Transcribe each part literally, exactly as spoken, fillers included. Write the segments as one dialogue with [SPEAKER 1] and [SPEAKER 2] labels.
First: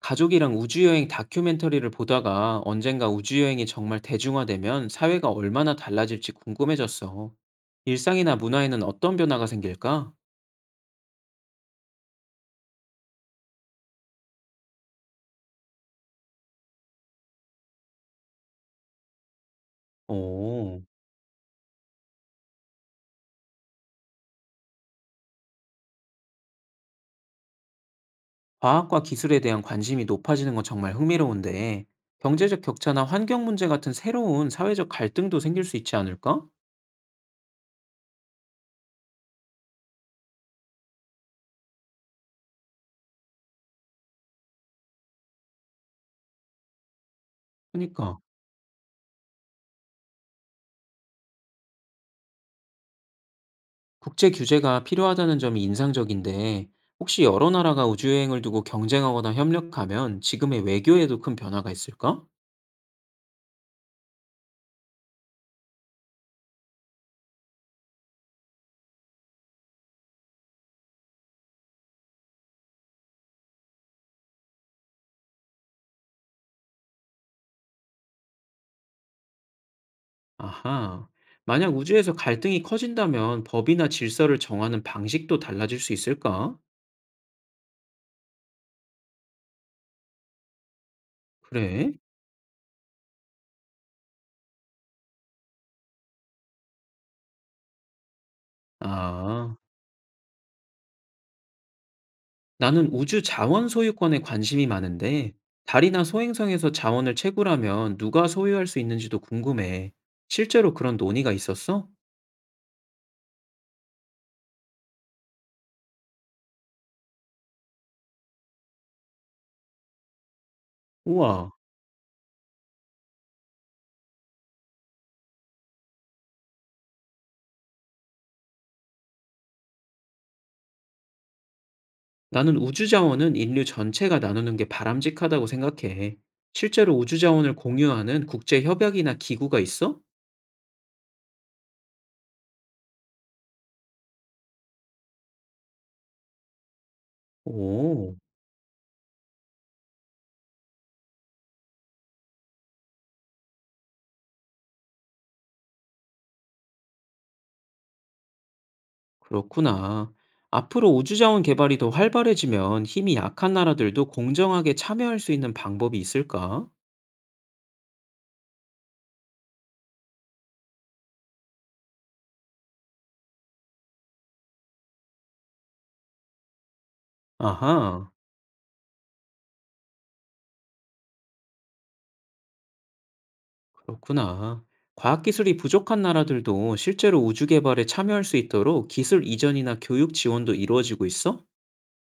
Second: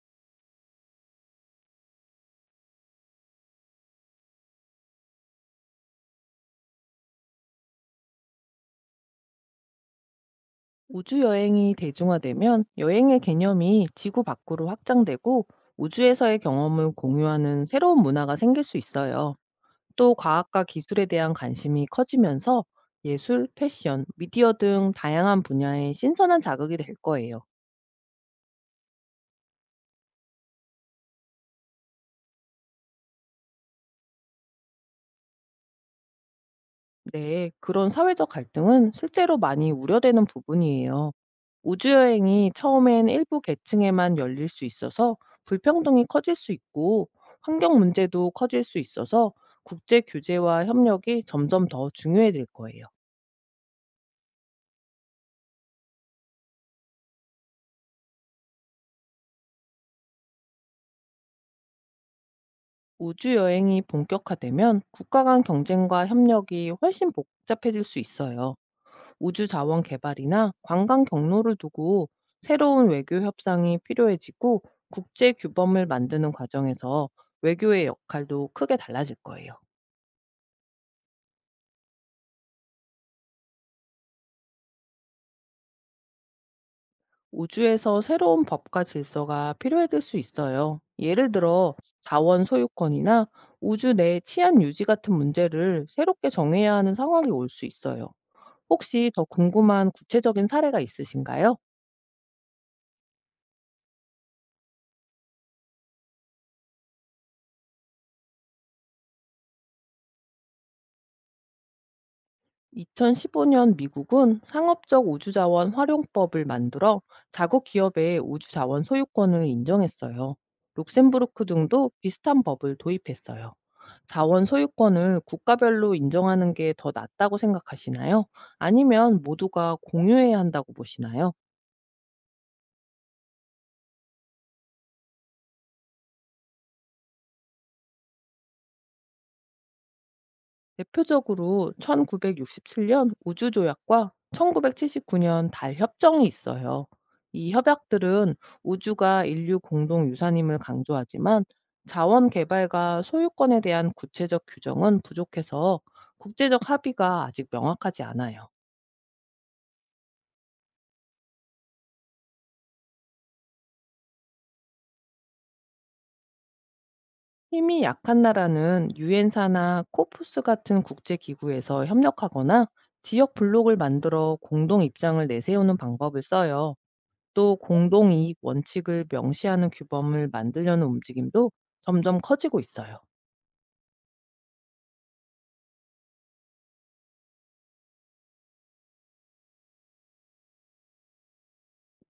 [SPEAKER 1] 가족이랑 우주여행 다큐멘터리를 보다가 언젠가 우주여행이 정말 대중화되면 사회가 얼마나 달라질지 궁금해졌어. 일상이나 문화에는 어떤 변화가 생길까?
[SPEAKER 2] 우주 여행이 대중화되면 여행의 개념이 지구 밖으로 확장되고, 우주에서의 경험을 공유하는 새로운 문화가 생길 수 있어요. 또 과학과
[SPEAKER 1] 오,
[SPEAKER 2] 기술에 대한 관심이 커지면서 예술, 패션, 미디어 등 다양한 분야에 신선한 자극이 될 거예요.
[SPEAKER 1] 과학과 기술에 대한 관심이 높아지는 건 정말 흥미로운데, 경제적 격차나 환경 문제 같은 새로운 사회적 갈등도 생길 수 있지 않을까?
[SPEAKER 2] 네, 그런 사회적 갈등은 실제로 많이 우려되는 부분이에요. 우주여행이 처음엔 일부 계층에만 열릴 수 있어서 불평등이 커질 수 있고, 환경
[SPEAKER 1] 그러니까,
[SPEAKER 2] 문제도 커질 수 있어서 국제 규제와 협력이 점점 더 중요해질 거예요.
[SPEAKER 1] 국제 규제가 필요하다는 점이 인상적인데, 혹시 여러 나라가 우주여행을 두고 경쟁하거나 협력하면 지금의 외교에도 큰 변화가 있을까?
[SPEAKER 2] 우주여행이 본격화되면 국가 간 경쟁과 협력이 훨씬 복잡해질 수 있어요. 우주 자원 개발이나 관광 경로를 두고 새로운 외교 협상이 필요해지고, 국제 규범을 만드는 과정에서 외교의 역할도 크게 달라질 거예요.
[SPEAKER 1] 아하. 만약 우주에서 갈등이 커진다면 법이나 질서를 정하는 방식도 달라질 수 있을까?
[SPEAKER 2] 우주에서 새로운 법과 질서가 필요해질 수 있어요. 예를 들어,
[SPEAKER 1] 그래?
[SPEAKER 2] 자원 소유권이나 우주 내 치안 유지 같은 문제를 새롭게 정해야 하는 상황이 올 수 있어요. 혹시 더
[SPEAKER 1] 아,
[SPEAKER 2] 궁금한 구체적인 사례가 있으신가요?
[SPEAKER 1] 나는 우주 자원 소유권에 관심이 많은데, 달이나 소행성에서 자원을 채굴하면 누가 소유할 수 있는지도 궁금해. 실제로 그런 논의가 있었어?
[SPEAKER 2] 이천십오 년 미국은 상업적 우주자원 활용법을 만들어 자국 기업의 우주자원 소유권을 인정했어요. 룩셈부르크
[SPEAKER 1] 우와.
[SPEAKER 2] 등도 비슷한 법을 도입했어요. 자원 소유권을 국가별로 인정하는 게 더 낫다고 생각하시나요? 아니면 모두가 공유해야 한다고 보시나요?
[SPEAKER 1] 나는 우주 자원은 인류 전체가 나누는 게 바람직하다고 생각해. 실제로 우주 자원을 공유하는 국제 협약이나 기구가 있어?
[SPEAKER 2] 대표적으로 천구백육십칠 년 우주 조약과 천구백칠십구 년 달 협정이 있어요. 이
[SPEAKER 1] 오.
[SPEAKER 2] 협약들은 우주가 인류 공동 유산임을 강조하지만, 자원 개발과 소유권에 대한 구체적 규정은 부족해서 국제적 합의가 아직 명확하지 않아요.
[SPEAKER 1] 그렇구나. 앞으로 우주자원 개발이 더 활발해지면 힘이 약한 나라들도 공정하게 참여할 수 있는 방법이 있을까?
[SPEAKER 2] 힘이 약한 나라는 유엔사나 코프스 같은 국제 기구에서 협력하거나 지역 블록을 만들어 공동 입장을 내세우는 방법을 써요. 또
[SPEAKER 1] 아하,
[SPEAKER 2] 공동 이익 원칙을 명시하는 규범을 만들려는 움직임도 점점 커지고 있어요.
[SPEAKER 1] 그렇구나. 과학기술이 부족한 나라들도 실제로 우주 개발에 참여할 수 있도록 기술 이전이나 교육 지원도 이루어지고 있어?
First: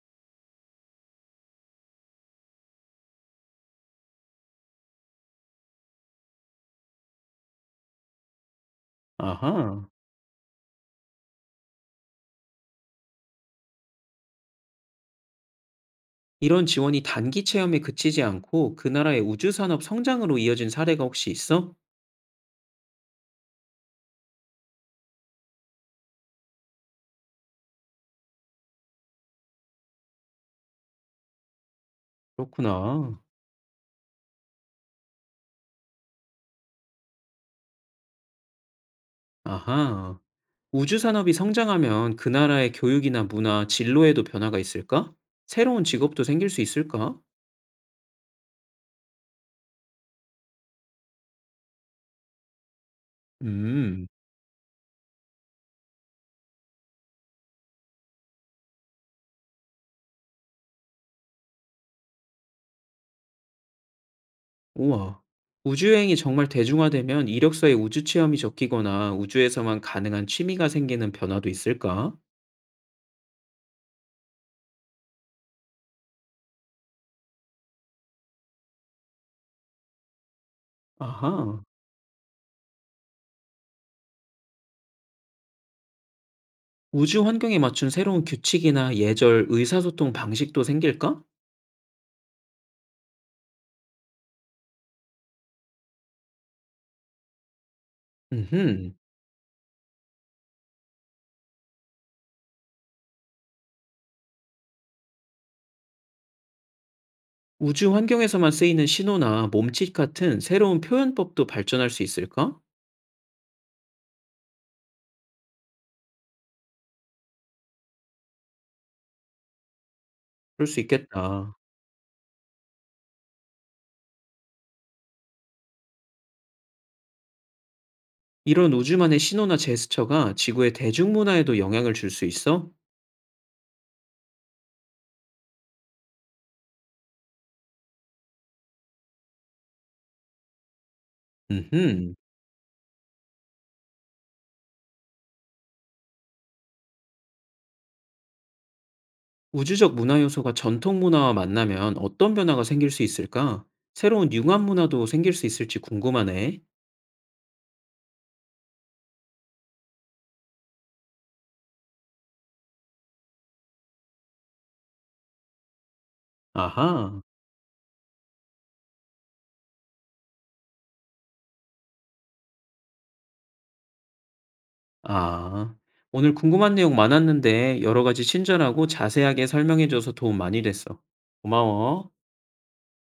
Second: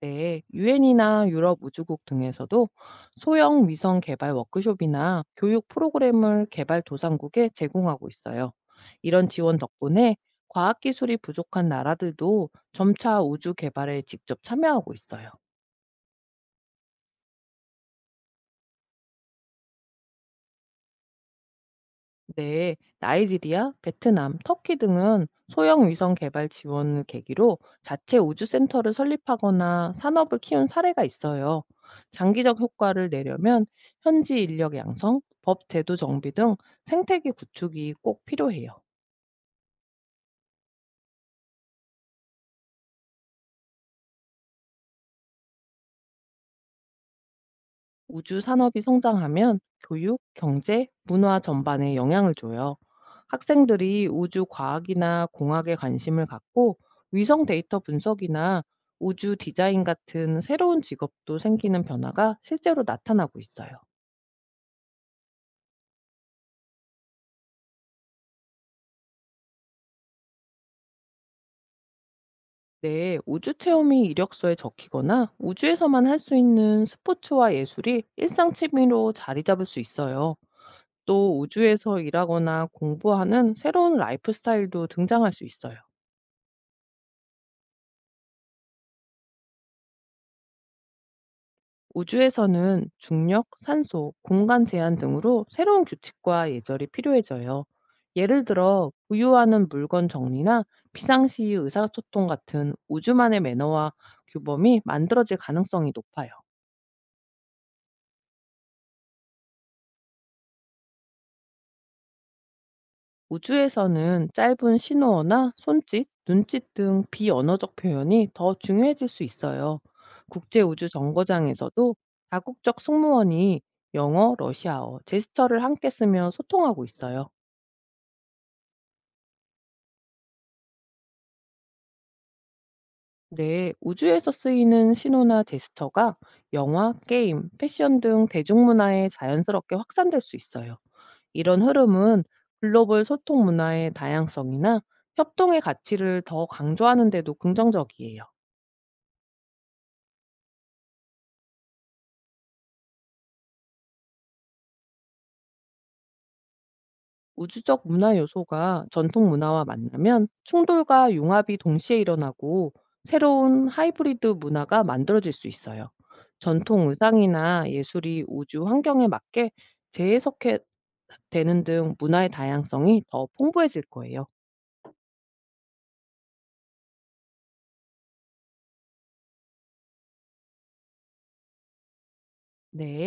[SPEAKER 2] 네, 유엔이나 유럽 우주국 등에서도 소형 위성 개발 워크숍이나 교육 프로그램을 개발 도상국에 제공하고 있어요. 이런 지원
[SPEAKER 1] 아하.
[SPEAKER 2] 덕분에 과학기술이 부족한 나라들도 점차 우주 개발에 직접 참여하고 있어요.
[SPEAKER 1] 이런 지원이 단기 체험에 그치지 않고 그 나라의 우주산업 성장으로 이어진 사례가 혹시 있어?
[SPEAKER 2] 네, 나이지리아, 베트남, 터키 등은 소형 위성 개발 지원을 계기로 자체 우주센터를 설립하거나 산업을 키운 사례가 있어요. 장기적 효과를
[SPEAKER 1] 그렇구나.
[SPEAKER 2] 내려면 현지 인력 양성, 법 제도 정비 등 생태계 구축이 꼭 필요해요.
[SPEAKER 1] 아하. 우주 산업이 성장하면 그 나라의 교육이나 문화, 진로에도 변화가 있을까? 새로운 직업도 생길 수 있을까?
[SPEAKER 2] 우주 산업이 성장하면 교육, 경제, 문화 전반에 영향을 줘요.
[SPEAKER 1] 음,
[SPEAKER 2] 학생들이 우주 과학이나 공학에 관심을 갖고, 위성 데이터 분석이나 우주 디자인 같은 새로운 직업도 생기는 변화가 실제로 나타나고 있어요.
[SPEAKER 1] 우와. 우주여행이 정말 대중화되면 이력서에 우주 체험이 적히거나 우주에서만 가능한 취미가 생기는 변화도 있을까?
[SPEAKER 2] 네, 우주 체험이 이력서에 적히거나 우주에서만 할 수 있는 스포츠와 예술이 일상 취미로 자리 잡을 수 있어요. 또
[SPEAKER 1] 아하.
[SPEAKER 2] 우주에서 일하거나 공부하는 새로운 라이프 스타일도 등장할 수 있어요.
[SPEAKER 1] 우주 환경에 맞춘 새로운 규칙이나 예절, 의사소통 방식도 생길까?
[SPEAKER 2] 우주에서는 중력, 산소, 공간 제한 등으로 새로운 규칙과 예절이 필요해져요. 예를 들어,
[SPEAKER 1] 음흠.
[SPEAKER 2] 보유하는 물건 정리나 비상시 의사소통 같은 우주만의 매너와 규범이 만들어질 가능성이 높아요.
[SPEAKER 1] 우주 환경에서만 쓰이는 신호나 몸짓 같은 새로운 표현법도 발전할 수 있을까?
[SPEAKER 2] 우주에서는 짧은 신호어나 손짓, 눈짓 등 비언어적 표현이 더 중요해질 수 있어요.
[SPEAKER 1] 그럴 수 있겠다.
[SPEAKER 2] 국제우주정거장에서도 다국적 승무원이 영어, 러시아어, 제스처를 함께 쓰며 소통하고 있어요.
[SPEAKER 1] 이런 우주만의 신호나 제스처가 지구의 대중문화에도 영향을 줄 수 있어?
[SPEAKER 2] 네, 우주에서 쓰이는 신호나 제스처가 영화, 게임, 패션 등 대중문화에 자연스럽게 확산될 수 있어요. 이런
[SPEAKER 1] 음흠.
[SPEAKER 2] 흐름은 글로벌 소통 문화의 다양성이나 협동의 가치를 더 강조하는 데도 긍정적이에요.
[SPEAKER 1] 우주적 문화 요소가 전통 문화와 만나면 어떤 변화가 생길 수 있을까? 새로운 융합 문화도 생길 수 있을지 궁금하네.
[SPEAKER 2] 우주적 문화 요소가 전통 문화와 만나면 충돌과 융합이 동시에 일어나고, 새로운 하이브리드 문화가 만들어질 수 있어요. 전통
[SPEAKER 1] 아하.
[SPEAKER 2] 의상이나 예술이 우주 환경에 맞게 재해석해 되는 등 문화의 다양성이 더 풍부해질 거예요.
[SPEAKER 1] 아. 오늘 궁금한 내용 많았는데 여러 가지 친절하고 자세하게 설명해줘서 도움 많이 됐어. 고마워.
[SPEAKER 2] 네.